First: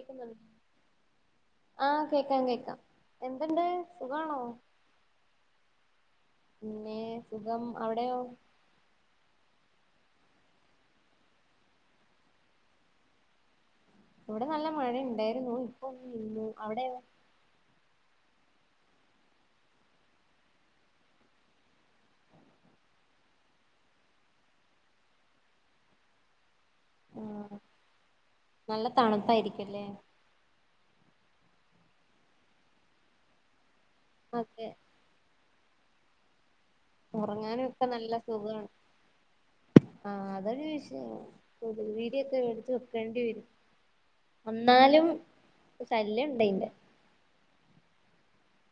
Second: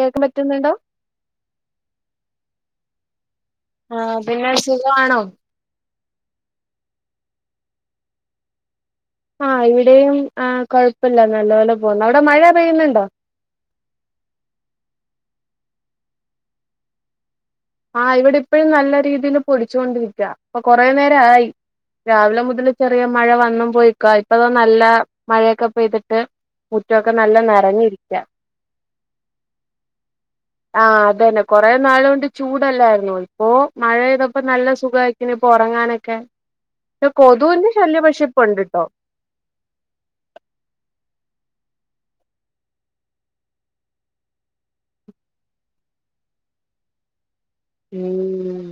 കേൾക്കാൻ പറ്റുന്നുണ്ടോ ആഹ് കേക്കാം കേക്ക. ആ പിന്നെ സുഖമാണോ? പിന്നെ സുഖം അവിടെയോ? ആഹ് ഇവിടെയും ആ കൊഴപ്പില്ല നല്ലപോലെ പോവ അവിടെ മഴ പെയ്യുന്നുണ്ടോ? ഇവിടെ നല്ല മഴ ഉണ്ടായിരുന്നു ഇപ്പൊ ഒന്നു നിന്നു അവിടെ? ആഹ് ഇവിടെ ഇപ്പോഴും നല്ല രീതിയില് പൊടിച്ചു കൊണ്ടിരിക്കുക ഇപ്പൊ കൊറെനേരം ആയി. രാവിലെ മുതൽ ചെറിയ മഴ വന്ന പോയിക്കാ ഇപ്പതാ നല്ല മഴയൊക്കെ പെയ്തിട്ട് മുറ്റൊക്കെ നല്ല ആഹ് നിറഞ്ഞിരിക്കാ. നല്ല തണുപ്പായിരിക്കുംല്ലേ ആഹ് അത് തന്നെ കുറേ നാൾ കൊണ്ട് ചൂടല്ലായിരുന്നു ഇപ്പൊ മഴ പെയ്തപ്പോ അതെ നല്ല സുഖക്ക ഉറങ്ങാനൊക്കെ ഉറങ്ങാനും ഇപ്പൊ നല്ല സുഖമാണ് ഇണ്ട്ട്ടോ ആ അതൊരു [unintelligible] കൊതുക് തിരിയൊക്കെ വേടിച്ച് വെക്കേണ്ടി വരും. എന്നാലും ശല്യം ഉണ്ട് അതിൻ്റെ- ഉം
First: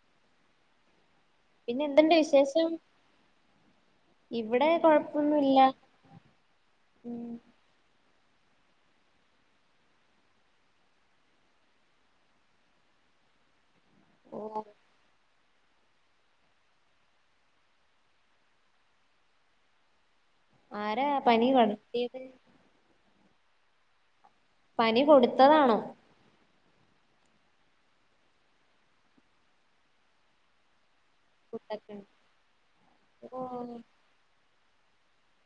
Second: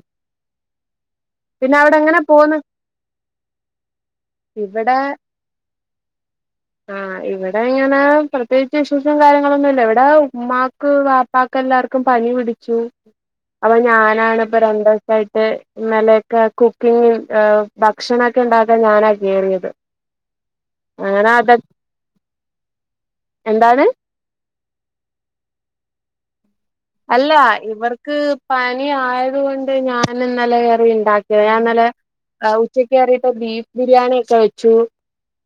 പിന്നെ അവിടെ എന്തുണ്ട് എങ്ങനെ പോന്ന്? വിശേഷം ഇവിടെ കൊഴപ്പൊന്നുല്ല. ആഹ് ഉം ഇവിടെ ഇങ്ങനെ പ്രത്യേകിച്ച് ഇഷ്യൂസും കാര്യങ്ങളൊന്നുല്ല ഇവിടെ ഉമ്മാക്ക് വാപ്പക്ക് എല്ലാർക്കും പനി പിടിച്ചു. അപ്പൊ ഞാനാണ് ഇപ്പ ഓഹ് രണ്ട്സായി ട്ട് ഇന്നലൊക്കെ കുക്കിങ്ങും ഭക്ഷണൊക്കെ ഉണ്ടാക്കാൻ ഞാനാ കേറിയത്. ആരാ അങ്ങനെ പനി അത പടർത്തിയത്? എന്താണ്? പനി കൊടുത്തതാണോ? അല്ല ഇവർക്ക് പനി ആയത് കൊണ്ട് ഞാൻ ഇന്നലെ യേറി ഉണ്ടാക്കി. ഞാൻ ഇന്നലെ കുട്ടപ്പൻ ഉച്ചക്ക് കയറിയിട്ട് ബീഫ് ഓഹ് ബിരിയാണി ഒക്കെ വെച്ചു.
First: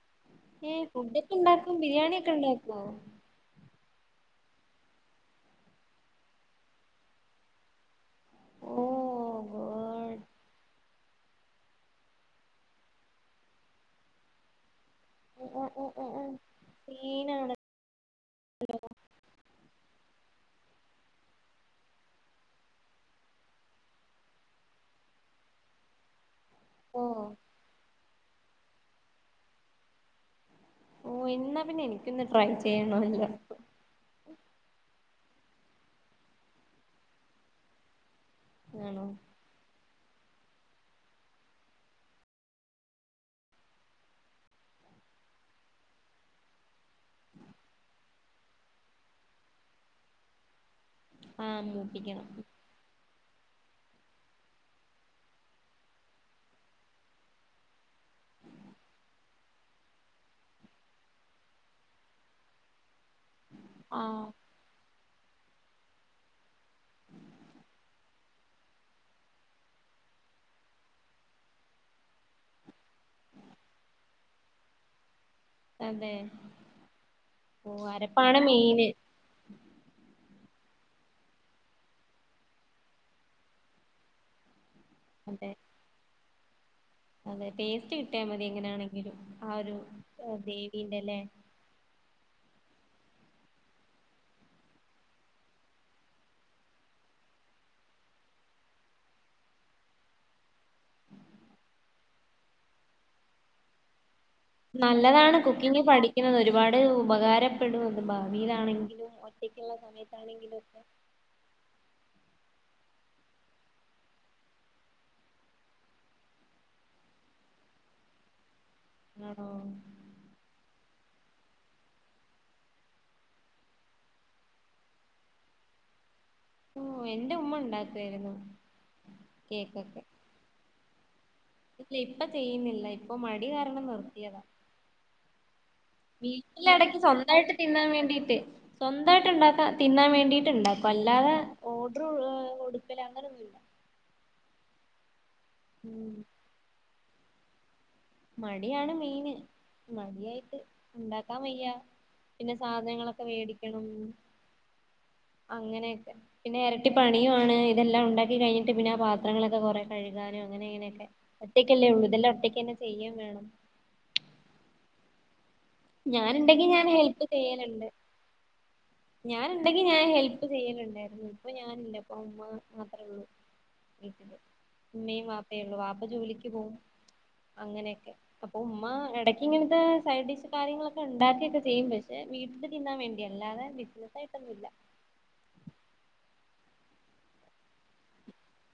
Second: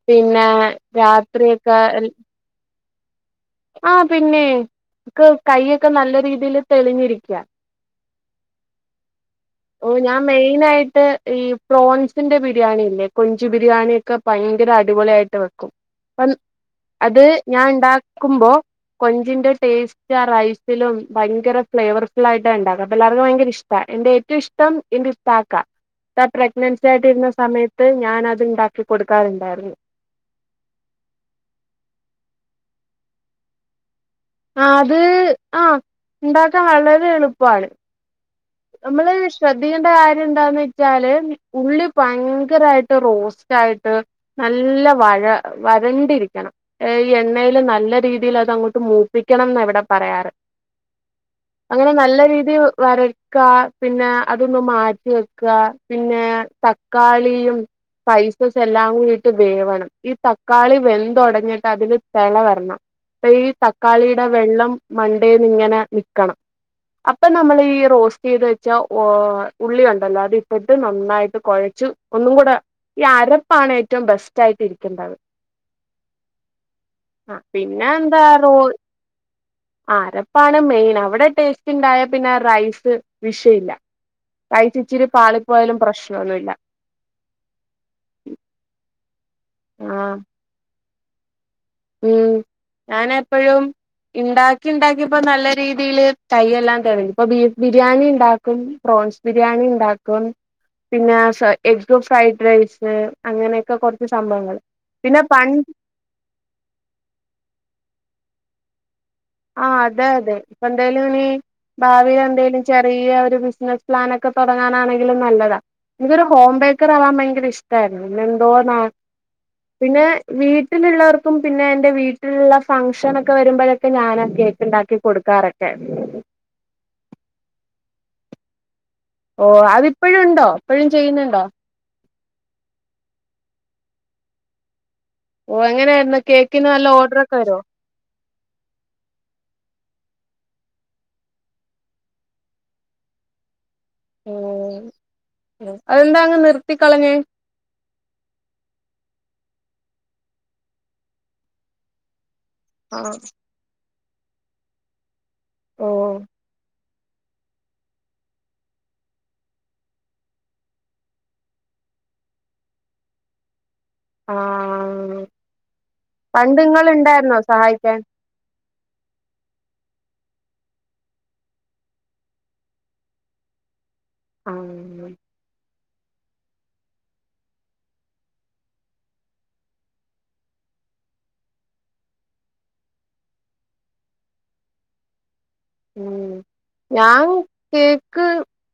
പിന്നെ ഏഹ് ഫുഡൊക്കെ ഉണ്ടാക്കും രാത്രിയൊക്കെ ബിരിയാണി [inaudible] ആഹ് പിന്നെ ഇക്ക് കയ്യോക്കെ നല്ല രീതിൽ തെളിഞ്ഞിരിക്കാ- ഓഹ് - ഓ ഞാൻ മെയിൻ ആയിട്ട് ഈ പ്രോൺസിന്റെ ബിരിയാണില്ലേ, കൊഞ്ച് ബിരിയാണി ഒക്കെ ഭയങ്കര അ അടിപൊളി ആയിട്ട് വെക്കും പ്പം- അത് ഞാൻ സീനാണപ്പോ ഇണ്ടാക്കുമ്പോ കൊഞ്ചിന്റെ ടേസ്റ്റ് ആ റൈസ് റെസിലും ഭയങ്കര ഫ്ലേവർഫുൾ ആയിട്ടാണ് ഉണ്ടാക്കുക അപ്പം എല്ലാർക്കും ഭയങ്കര ഇഷ്ടാ, എന്റെ ഏറ്റം ഇഷ്ടം എന്റെ ഇത്താക്ക, ഇത്താ പ്രഗ്നൻസി ആയിട്ട് ഇരുന്ന സമയത്ത് ഞാനത് ഇണ്ടാക്കി കൊടുക്കാറുണ്ടായിരുന്നു. ഓഹ് എന്നാ പിന്നെ എനിക്കൊന്ന് ട്രൈ ചെയ്യണവല്ലോ- ആഹ്, ഉണ്ടാക്കാൻ വളരെ എളുപ്പമാണ് ആണോ നമ്മള് ശ്രദ്ധിക്കേണ്ട കാര്യ- ര്യംഎന്താന്ന് വെച്ചാല് ഉള്ളി ഭയങ്കരാ യിട്ട്, റോസ്റ്റ് ആയിട്ട് നല്ല വാ വരണ്ടിരിക്കണം ഈ എണ്ണേല് നല്ല രീതിൽ അത് അങ്ങോട്ട് മൂപ്പിക്കണം എന്ന ഇവിടെ പറയാറ്. ആഹ് അങ്ങനെ നല്ല മൂപ്പിക്കണം രീതി വര വക്ക പിന്നെ അതൊന്ന് മാറ്റി വെക്കുക പിന്നെ തക്കാളിയും- സ്പൈസസ് എല്ലാം കൂടിട്ട് വേവണം, ഈ തക്കാളി വെന്തൊടഞ്ഞിട്ട് അതില് തെള വരണം. അപ്പ ഈ ആഹ് തക്കാളിയുടെ വെള്ളം- മണ്ടേന്ന് ഇങ്ങനെ നിൽക്കണം, അപ്പൊ നമ്മൾ ഈ റോസ്റ്റ് ചെയ്ത് വെച്ചാ ഉള്ളി ഉണ്ടല്ലോ അത് ഇട്ടിട്ട് നന്നായിട്ട് കൊഴച്ച് ഒന്നും കൂടെ ഈ അരപ്പാണ് ഏറ്റവും ബെസ്റ്റ് ആയിട്ടിരിക്കേണ്ടത്. അതെ ആ ഓഹ് പിന്നെ എന്താ അരപ്പാണ് റോ മെയിന് ആ- അരപ്പാണ് മെയിൻ അവിടെ ടേസ്റ്റ് ഉണ്ടായ പിന്നെ റൈസ് വിഷയവില്ല റൈസ്- ഇച്ചിരി അതെ പാളിപ്പോയാലും പ്രശ്നമൊന്നുവില്ല അതെ ടേസ്റ്റ് കിട്ടിയാൽ മതി എങ്ങനെയാണെങ്കിലും ആ ഒരു ഗ്രേവിണ്ടല്ലേ- ഉം ഞാന് എപ്പഴും ഇണ്ടാക്കി ഇണ്ടാക്കി ഇപ്പോ നല്ല രീതിയയില് കൈെയെല്ലാം തെളിഞ്ഞ്, ഇപ്പൊ ബീഫ് ബിരിയാണി ഉണ്ടാക്കും. പ്രോൺസ് ബിരിയാണി ഉണ്ടാക്കും. പിന്നെ എഗ്ഗ് ഫ്രൈഡ് റൈസ് അങ്ങനെയൊക്കെ കുറച്ച് സംഭവങ്ങൾ പിന്നെ നല്ലതാണ് പണ്ട് കുക്കിംഗ് പഠിക്കുന്നത്, ഒരുപാട് ഉപകാരപ്പെടും ആ ഭാവിയിലാണെങ്കിലും ആ ഒറ്റയ്ക്കുള്ള ഹ് അതെ അതെ സമയത്താണെങ്കിലും ഇപ്പ ഒക്കെ എന്തേലും ഇനി ഭാവി എന്തേലും- ചെറിയ ഒരു ബിസിനസ്സ് പ്ലാനൊക്കെ തൊടങ്ങാനാണെങ്കിലും നല്ലതാ. എനിക്കൊരു ഹോം ബേക്കർ ആവാൻ ഭയങ്കര ഇഷ്ടമായിരുന്നു, പിന്നെ എന്തോന്ന ആണോ പിന്നെ വീട്ടി വീട്ടിലുള്ളവർക്കും പിന്നെ എന്റെ വീട്ടിലുള്ള ഫംഗ്ഷനൊക്കെ വരുമ്പോഴൊ ഞാനാ കേക്ക് ഇണ്ടാക്കി കൊടുക്കാറൊക്കെ. ഉ എന്റെ ഉമ്മ ഉണ്ടാക്കായിരുന്നു. ഓ അതിപ്പോഴും ഉണ്ടോ, എപ്പോഴും ചെയ്യുന്നുണ്ടോ? ഇല്ല ഇപ്പ ചെയ്യുന്നില്ല ഇപ്പൊ, മടി കാരണം നിർത്തിയതാ. ഓ എങ്ങനെയായിരുന്നു, കേക്കിന് നല്ല ഓർഡർ ഒക്കെ വരുവോ. സ്വന്തമായിട്ട് ഉണ്ടാക്ക തിന്നാൻ വേണ്ടിട്ട് ഇണ്ടാക്കും, അല്ലാതെ ഓർഡർ ഒടുക്കല അങ്ങന [unintelligible] ഉ ഉം അതെന്താ അങ്ങ് നിർത്തിക്കളഞ്ഞേ, മടിയാണ്, മെയിന് മടിയായിട്ട് ഉണ്ടാക്കാൻ വയ്യാ. പിന്നെ ആ സാധനങ്ങളൊക്കെ മേടിക്കണം. ഓ അങ്ങനെയൊക്കെ പിന്നെ ഇരട്ടി പണിയുമാണ്, ഇതെല്ലാം ഉണ്ടാക്കി ' കഴിഞ്ഞിട്ട് പിന്നെ ആ പാത്രങ്ങളൊക്കെ കുറ കഴുകാനും അങ്ങനെ ഇങ്ങനെയൊക അങ്ങനെയൊക്കെ ഒറ്റ, കൊള്ളു. ഇതെല്ലം ഒറ്റക്ക് തന്നെ ചെയ്യും വേണം. ആ പണ്ട് ഞാനുണ്ടെങ്കി ഞാൻ ഇങ്ങളുണ്ടായിരുന്നോ സഹായിക്കാൻ. ഞാൻ ഉണ്ടെങ്കി ഞാൻ ഹെൽപ്പ് ചെയ്യലുണ്ടായിരുന്നു, ഇപ്പൊ ഞാനില്ല ഇപ്പൊ അമ്മ മാത്രേ ഉള്ളു.. ആഹ് ഉമ്മയും വാപ്പയേ ഉള്ളൂ, വാപ്പ ജോലിക്ക് പോവും. അങ്ങനെയൊക്കെ, അപ്പൊ ഉമ്മ ഇടയ്ക്ക്, ഇങ്ങനത്തെ സൈഡ് ഡിഷ് കാര്യങ്ങളൊക്കെ ഉണ്ടാക്കിയൊക്കെ ചെയ്യും. പക്ഷെ, വീട്ടില് തിന്നാൻ വേണ്ടി അല്ലാതെ ബിസിനസായിട്ടൊന്നും ഇല്ല. ഉം ഞാൻ കേക്ക്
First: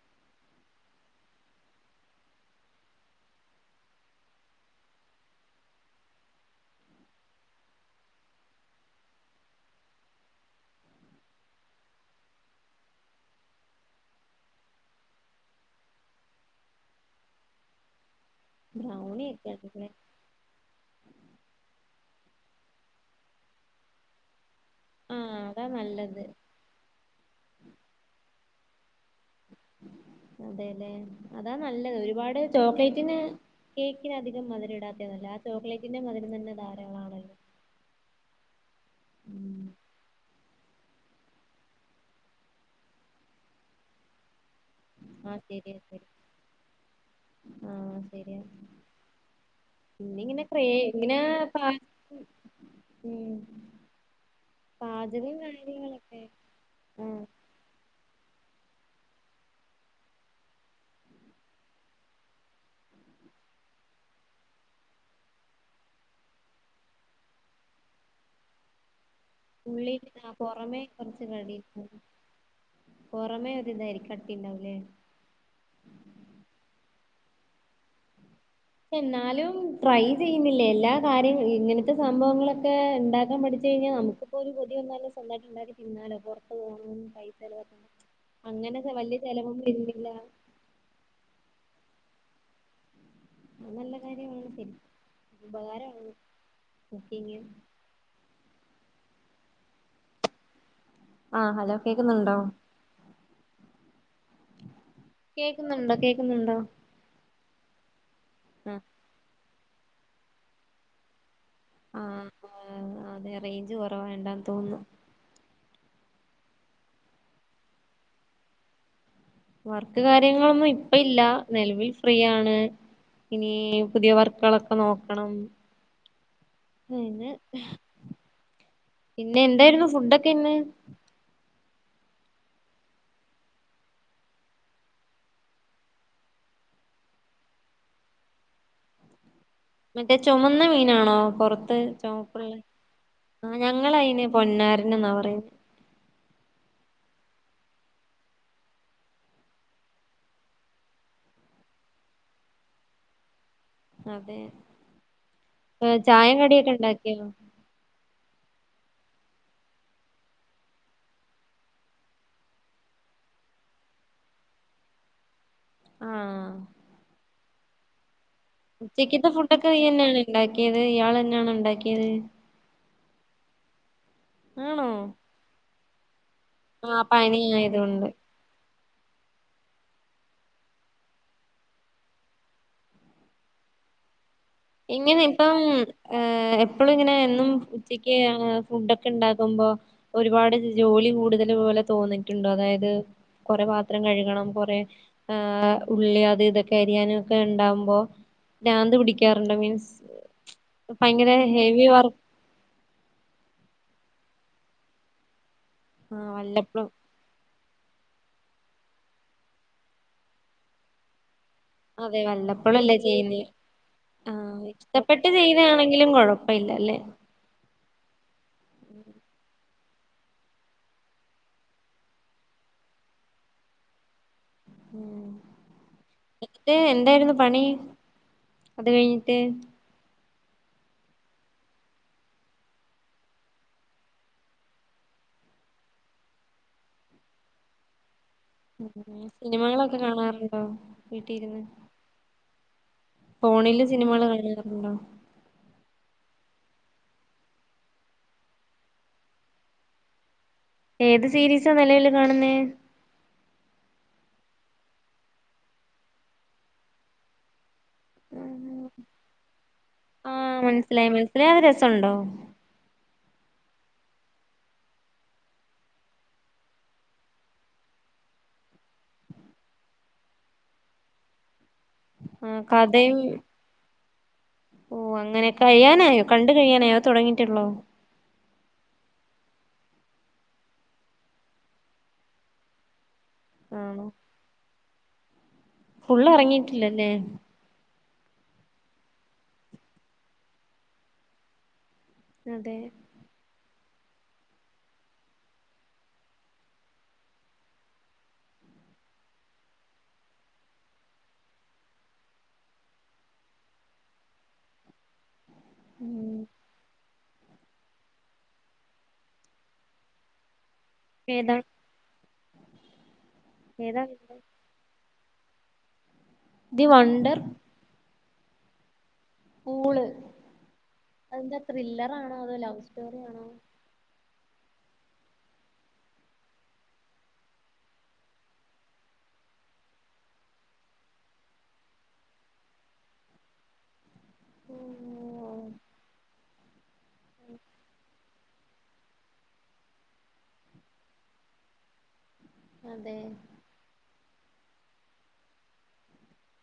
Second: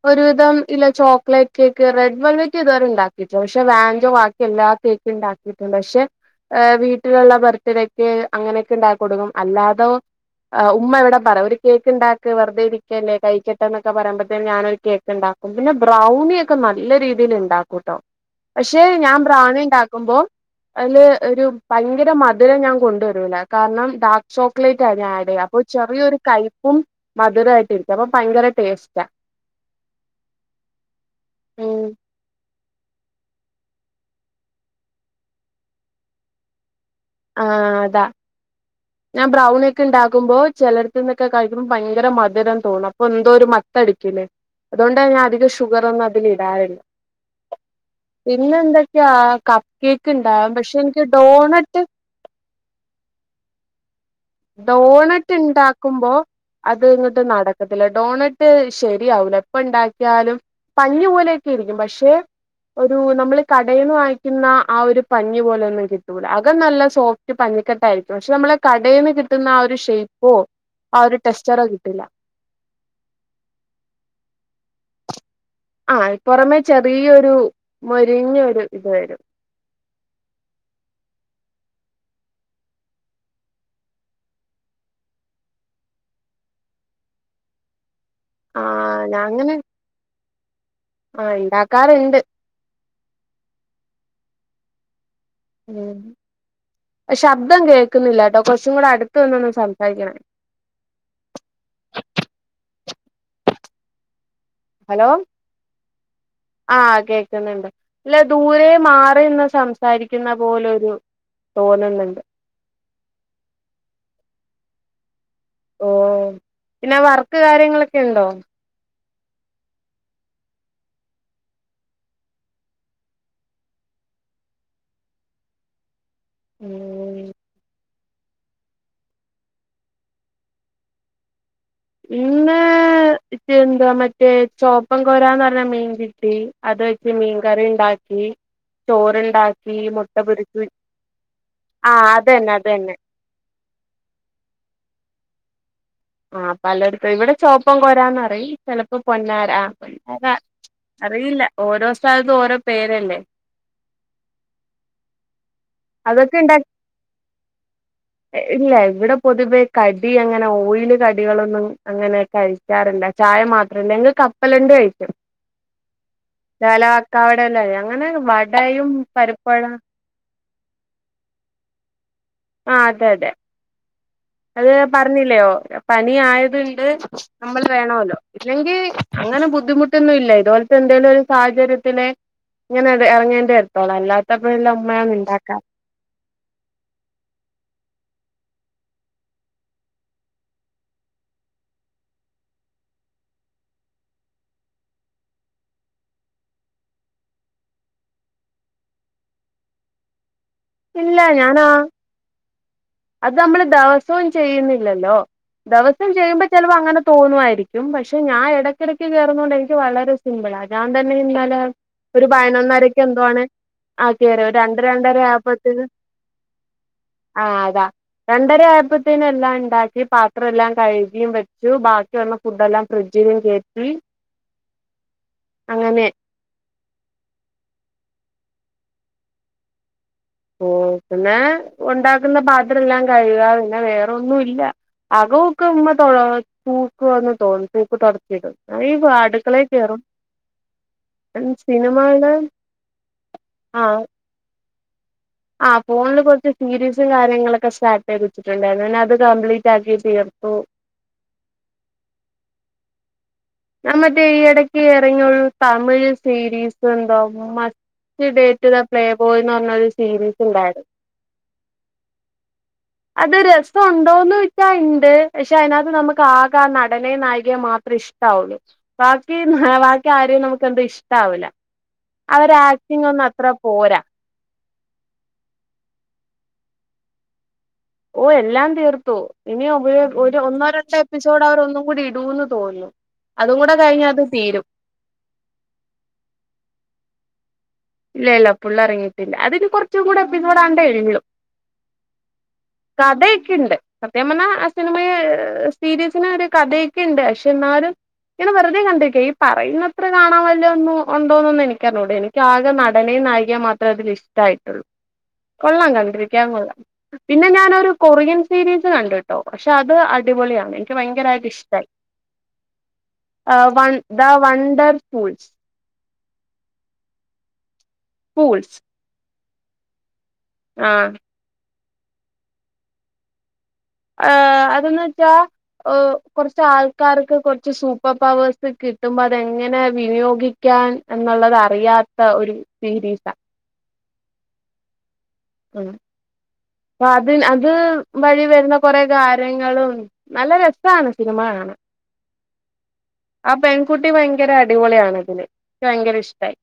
ഒരുവിധം ഇല്ല ചോക്ലേറ്റ് കേക്ക് റെഡ് വെൽവേറ്റ് ഇതുവര ഉ ഉണ്ടാക്കിയിട്ട പക്ഷെ വാഞ്ചോ ബാക്കി എല്ലാത്തേക്ക് ഉണ്ടാക്കിട്ടുണ്ട്. പക്ഷെ വീട്ടിലുള്ള ബർത്ഡേക്ക് അങ്ങനെയൊക്കെ ഉണ്ടാക്കി കൊടുക്കും അല്ലാതോ ആ ഉമ്മ എവിടെ പറവ കേക്ക് ഉണ്ടാക്ക് വെറുതെ ഇരിക്കല്ലേ കഴിക്കട്ടെന്നൊക്കെ പറയുമ്പഴത്തേ ഞാനൊരു കേക്ക് ഇണ്ടാക്കും. പിന്നെ ബ്രൗണി ഒക്കെ നല്ല രീതിയിൽ ഇണ്ടാക്കൂട്ടോ. പക്ഷെ ഞാൻ ഒക്കെ ബ്രൗണി ആക്കിക്കൂടെ ഉണ്ടാക്കുമ്പോ അതില് ഒരു പ ഭയങ്കര മധുരം ഞാൻ കൊണ്ടുവരൂല്ല. കാരണം ഡാർക്ക് ചോക്ലേറ്റ് ആ ഞാൻ ആഡ് ആഹ് ചെയ്യ അപ്പോ അതാ ചെറിയോരു നല്ലത് കൈപ്പ മധുരമായിട്ടിരിക്ക അപ്പൊ ഭയങ്കര ടേസ്റ്റ. ആ അതെല്ലെ അതാ ഉം നല്ലത് ഒരുപാട് ചോക്ലേറ്റിന് കേക്കിനധികം മധുര ഇടാത്തെ നല്ലത്, ആ ചോക്ലേറ്റിന്റെ മധുരം തന്നെ ധാ ആ അതാ ഞാൻ ബ്രൗണിക്കെ ഒണ്ടാക്കുമ്പോ ചിലരത്തിന്നൊക്കെ കഴിക്കുമ്പോ ഭയങ്കര മധുരം തോന്നും. അപ്പൊ എന്തോ ഒരു മത്ത അടിക്കൂലേ അതുകൊണ്ട് ഞാൻ ആഹ് അധികം ശരിയാ ഷുഗർ ഒന്നും ശരി അതില് ഇടാറില്ല. ആഹ് ശരിയാ പിന്നെ എന്തൊക്കെയാ കപ്പ് കേക്ക് പിന്നെ ഇങ്ങനെ ഇണ്ടാവും, ക്രേ പക്ഷെ എനിക്ക് ഇങ്ങനെ പാ ഡോണറ്റ് ഉം ഡോണറ്റ് പാചകം ഇണ്ടാക്കുമ്പോ കാര്യങ്ങളൊക്കെ അത് അങ്ങട്ട് ആഹ് നടക്കത്തില്ല. ഡോണറ്റ് റ്റ് ശരിയാവൂല ഇപ്പൊ ഇണ്ടാക്കിയാലും പഞ്ഞി പോലെയൊക്കെ ഇരിക്കും. പക്ഷെ ഒരു നമ്മള് കടയിൽന്ന് വാങ്ങിക്കുന്ന ആ ഒരു പഞ്ഞി പോലെയൊന്നും കിട്ടൂല. അകം നല്ല സോഫ്റ്റ് പഞ്ഞി കെട്ടായിരിക്കും. പക്ഷെ നമ്മള കടെന്ന് ന്നാ ഒരു ഉള്ളിൽ ഷേപ്പൊ ആഹ് പൊറമെ ആ ഒരു ടെസ്റ്ററോ കിട്ടില്ല. പുറമേ [unintelligible] കട്ടിണ്ടാവല്ലേ. ആഹ് പുറമേ ചെറിയൊരു മൊരിഞ്ഞൊരു എന്നാലും ട്രൈ ചെയ്യുന്നില്ലേ. എല്ലാ കാര്യങ്ങ ഇങ്ങനത്തെ സംഭവങ്ങളൊക്കെ ഇണ്ടാക്കാൻ പഠിച്ചു കഴിഞ്ഞാ നമുക്കിപ്പോ ഒരു കൊതിന്നാലും സ്വന്തയിട്ട് ഉണ്ടാക്കി തിന്നാലോ. പൊ [unintelligible] ആ അങ്ങനെ വലിയ ചെലവൊന്നുലില്ലല്ല. ആഹ് ഇണ്ടാക്കാറുണ്ട്. അത് നല്ല കാര്യമാണ് ശരി ഉം ശബ്ദം കേൾക്കുന്നില്ലട്ടൊ. കൊറച്ചും കൂടെ അടുത്ത് വന്നൊന്ന് സംസാരിക്കണേ. ആഹ് ഹലോ കേക്കുന്നുണ്ടോ? ഹലോ കേക്കുന്നുണ്ടോ കേക്കുന്നുണ്ടോ? ക്കുന്നുണ്ട് ഇല്ല ദൂരെ ആഹ് മാറിന്ന് സംസാരിക്കുന്ന പോലരു തോന്നുന്നുണ്ട്. ആ അതെ റേഞ്ച് കുറവ വേണ്ടാന്ന് തോന്നുന്നു. ഓ പിന്നെ വർക്ക് കാര്യങ്ങളൊക്കെ ഉണ്ടോ? വർക്ക് കാര്യങ്ങളൊന്നും ഇപ്പ ഇല്ല. നിലവിൽ ഫ്രീയാണ്. ഇനി പുതിയ വർക്കുകളൊക്കെ നോക്കണം. ഉം അത് പിന്നെ എന്തായിരുന്നു ഫുഡൊക്കെ ഇന്ന്. ഇന്ന് എന്തുവാ മറ്റേ ചോപ്പം കൊരാന്ന് പറഞ്ഞ മീൻകിട്ടി. അത് വെച്ച് മീൻകറിണ്ട ണ്ടാക്കി ചോറ്ണ്ടാക്കി. മറ്റേ ചുമന്ന മീനാണോ പൊറത്ത് ആ ചുമപ്പുള്ള അതന്നെ അതന്നെ ആ ഞങ്ങളയിന് പൊന്നാരൻ എന്നാ പറയുന്നെ. ആഹ് പലയിടത്തും ഇവിടെ ചുവപ്പം കൊരാന്നറിയും ചിലപ്പോ പൊന്നാര ആ പൊന്നാര അറിയില്ല ഓരോ സ്ഥലത്തും ഓരോ പേരല്ലേ. അതെ ചായ അതൊക്കെ ഇണ്ടാ കടിയൊക്കെ ഉണ്ടാക്കിയോ? ഇല്ല ഇവിടെ പൊതുവേ കടി അങ്ങനെ ഓയില് കടികളൊന്നും അങ്ങനെ കഴിക്കാറില്ല. ചായ മാത്രല്ല നി കപ്പലണ്ടി കഴിക്കും. ആഹ് [unintelligible] അങ്ങനെ വടയും ഉച്ചക്കത്തെ പരിപ്പ ഫുഡൊക്കെ നീ തന്നെയാണ് ഉണ്ടാക്കിയത് ഇയാളെന്നാണോ ഇണ്ടാക്കിയത്? ആ അതെ അതെ അത് ആണോ പറഞ്ഞില്ലയോ പനി ആയത്ണ്ട് ആ പനി നമ്മൾ ആയതുകൊണ്ട് വേണല്ലോ ഇല്ലെങ്കിൽ അങ്ങനെ ബുദ്ധിമുട്ടൊന്നും ഇല്ല ഇതുപോലത്തെ എന്തെലും ഒരു സാഹചര്യത്തിലെ ഇങ്ങനെ ഇറങ്ങേണ്ട ടുത്തോളാം അല്ലാ ഇങ്ങനെ ഇപ്പം ഏ എപ്പോളും ഇങ്ങനെ എന്നും ഫുഡൊക്കെ ഉണ്ടാക്കുമ്പോ ഒരുപാട് ജോലി കൂടുതൽ പോലെ തോന്നിയിട്ടുണ്ടോ അതായത് കൊറെ പാത്രം കഴുകണം കൊറെ ഉള്ളി അത് ഇതൊക്കെ അരിയാനുംക്കെ ഉണ്ടകുമ്പോ പ്രാന്ത് പിടിക്കാറുണ്ടോ മീൻസ് ഇല്ല ഭയങ്കര ഞാനാ ഹെവി വർക്ക് അത് നമ്മള് ദിവസവും ചെയ്യുന്നില്ലല്ലോ ദിവസം ആഹ് ചെയ്യുമ്പോ ചിലപ്പോ വല്ലപ്പഴും അങ്ങനെ തോന്നുമായിരിക്കും. പറ്റും പക്ഷെ ഞാൻ ഇടയ്ക്കിടക്ക് കയറന്നുകൊണ്ട് എനിക്ക് വളരെ സിമ്പിൾ അതാൻ തന്നെ ഇന്നാല അതെ ഒരു വല്ലപ്പോഴല്ലേ പതിനൊന്നരക്കെ എന്തോ ചെയ്യുന്നേ ആണ്. [unintelligible] ആഹ് രണ്ട് രണ്ടര ഇഷ്ടപ്പെട്ട് ആയപ്പത്തിന് ചെയ്താണെങ്കിലും കൊഴപ്പല്ല അല്ലേ ആഹ അതാ രണ്ടര ആയപ്പത്തേന അല്ല ഉണ്ടാക്കി പാത്ര എല്ലാം കഴുകിയും വെച്ചു ബാക്കി വന്ന ഫുഡ് എല്ലാം ഫ്രിഡ്ജിലും കേറ്റി. ഉ അങ്ങനെ എന്നിട്ട് എന്തായിരുന്നു പണി? അത് കഴിഞ്ഞിട്ട്? ഓ പിന്നെ ഉണ്ടാക്കുന്ന പാത്രംല്ലാം കഴുക പിന്നെ വേറെൊന്നും ഇല്ല. അ [unintelligible] തോന്നും തൂക്ക് തൊട [unintelligible] ഉം. അടുക്കളെ സിനിമകളൊക്കെ കേയറും കാണാറുണ്ടോ വീട്ടിലിരുന്ന് സിനിമകയുടെ ഫോണില് സിനിമകള് കാണാറുണ്ടോ? ആ ഫോണില് കുറച്ച് സീരീസും കാര്യങ്ങളൊക്കെ സ്റ്റാർട്ട ആയി വച്ചിട്ടുണ്ടായിരുന്നു അത് കംപ്ലീറ്റ് ആക്കി തീർത്തു. ഏത് സീരീസാ നിലവില് കാണുന്നേ? മ്മറ്റേ ഈ ഇടക്ക് ഇറങ്ങിയുള്ളൂ തമിഴ് സീരീസ് എന്തോ? ഡേറ്റ് ദ പ്ലേ ബോയ്ന്ന് പറഞ്ഞരു സീരീസ് ആഹ് ഇണ്ടായിരുന്നു. മനസ്സിലായി മനസ്സിലായി അത് രസണ്ടോ അത്‌രെ സ ഇ ഉണ്ടോന്ന് വെച്ചാൽ ഇണ്ട് പക്ഷെ അതിനകത്ത് നമുക്ക് ആകെ ആ നടനേ നായികയും മാത്രം ഇഷ്ട ഇഷ്ടുള്ളു ബാക്കി ബാക്കി ആരും നമുക്ക് എന്ത ഇഷ്ടവു ല. ആ അവര് ആക്ടിങ് കഥയും ഒന്ന് അത്ര പോരാ. ഓ അങ്ങനെ കഴിയാനായോ കണ്ട് കഴിയാനായോ അതോ തുടങ്ങിയിട്ടുള്ളോ? ഓ എല്ലാം തീർത്തു ഇനി ഒരു ഒന്നോ രണ്ടോ എപ്പിസോഡ് അവരൊന്നും കൂടി ഇടുൂന്ന് തോന്നുന്നു. അതും കൂടെ കഴിഞ്ഞ അത് തീരും. ഫുൾ ഇറങ്ങിട്ടില്ലല്ലേ? ഇല്ല ഇല്ല ഫുൾ ഇറങ്ങിയിട്ടില്ല അതിന് കുറച്ചും കൂടെ എപ്പിസോടാണ്ടേ ഉള്ളൂ. അതെ കഥയൊക്കെയുണ്ട്. സത്യം പറഞ്ഞാൽ ആ സിനിമയെ സീരിസിന് ഒരു കഥയൊക്കെുണ്ട് പക്ഷെ എന്നാലും ഇെ വെറുതെ കണ്ടിരിക്ക ഈ പറയുന്നത്ര കാണാൻ വല്ലത ഒന്നും ഉണ്ടോന്നന്ന് ഒന്ന് എനിക്കറിഞ്ഞു ട എനിക്ക് നടനയും നായികേ മാത്രേ അതിൽ ഇഷ്ടമായിട്ടുള്ളൂ കൊള്ളാം ഉം കണ്ടിരിക്കാൻ കൊള്ളാം. പിന്നെ ഞാനൊരു കൊറിയൻ സീരീസ് കണ്ടിട്ടോ പക്ഷെ അത് അടിപൊളിയാണ്. ഭയങ്കരമായിട്ട് ഏതാ ഇഷ്ട ഏതാ the wonder fools. The wonder fools. [unintelligible] ആ അതെന്താ ത്രില്ലറാണോ അതോ ലവ് സ്റ്റോറി ആണോ? ഏ അതന്ന് വെച്ചാ ് കുറച്ച് ആൾക്കാർക്ക് കുറച്ച് സൂപ്പർ പവേഴ്സ് കിട്ടുമ്പോ അതെങ്ങനെ വിനിയോഗിക്ക [unintelligible] എന്നുള്ളത് അറിയാത്ത ഒരു സീരീസ മ്മ്..... ഉം വാതിൻ അത് വഴി വരുന്ന കൊറെേ കാര്യങ്ങളും നല്ല രസാണ് സിനിമ കാണാൻ അതെ ട്ടി ഭയങ്കര അടിപൊളിയാണതില് ക്ക് ഭയങ്കര ഇഷ്ടായി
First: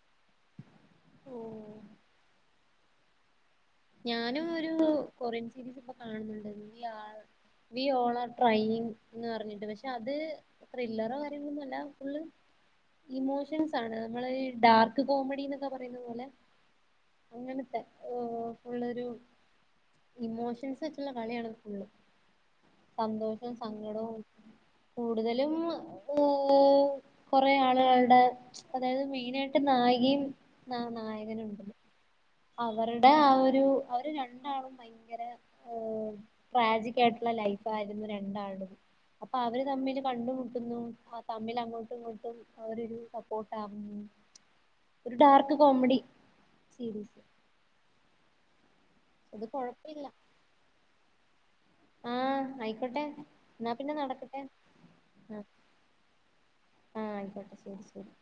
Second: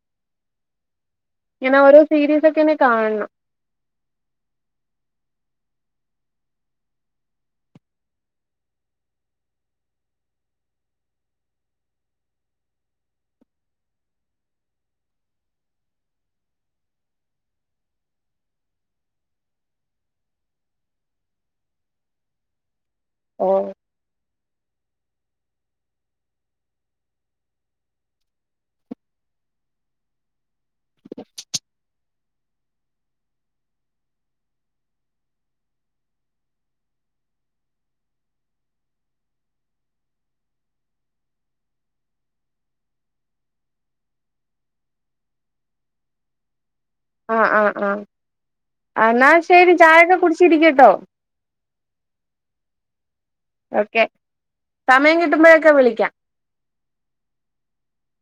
ഓ ഞനോരോ സീരീസൊക്കെന്നെ കാണണം ഞാനും ഒരു കൊറിയൻ സീരീസ് ഇപ്പൊ കാണുന്നുണ്ട്. വി ഓൾ ആർ ട്രയിങ് ന്ന് പറഞ്ഞിട്ട് പക്ഷെ അത് ത്രില്ലറോ കാര്യങ്ങളൊന്നു അല്ല ഫുള്ള് ഇമോഷൻസാണ് മ്മള് ഡാർക്ക് കോമഡി ന്നൊക്കെ പറയുന്ന പോലെ അങ്ങനത്തെ ഓഓ ഉള്ളൊരു ഇമോഷൻസ് വച്ചൊള്ള കളിയാണ് ഫുള്ള് സന്തോഷോം ഓഹ് സങ്കടോം കൂടുതലും ഹ് കൊറെ ആളുകളുടെ അതായത് മെയിനായിട്ട് നാ നടീം ന നായകനും അവരുടെ ആ ഒരു അവര് രണ്ടാളും ഭയങ്കര ട്രാജിക്കായിട്ടുള്ള ലൈഫായിരുന്നു രണ്ടാൾടതും അപ്പൊ അവര് തമ്മില് കണ്ടുമുട്ടുന്നു ആ തമ്മിൽ അങ്ങോട്ടും ഇങ്ങോട്ടും അവരൊരു സപ്പോർട്ടാകുന്നു ഒരു ഡാർക്ക് കോമഡി സീരീസ് ആ ആ ആ എന്നാ അത് ശരി കൊഴപ്പില്ല ചായൊക്കെ കുടിച്ചിരികട്ടോ ആഹ് ആയിക്കോട്ടെ എന്നാ പിന്നെ ഓക്കെ നടക്കട്ടെ സമയം ആഹ് കിട്ടുമ്പോഴൊക്കെ വിളിക്കാം ആഹ് ആയികോട്ടെ ശെരി ശെരി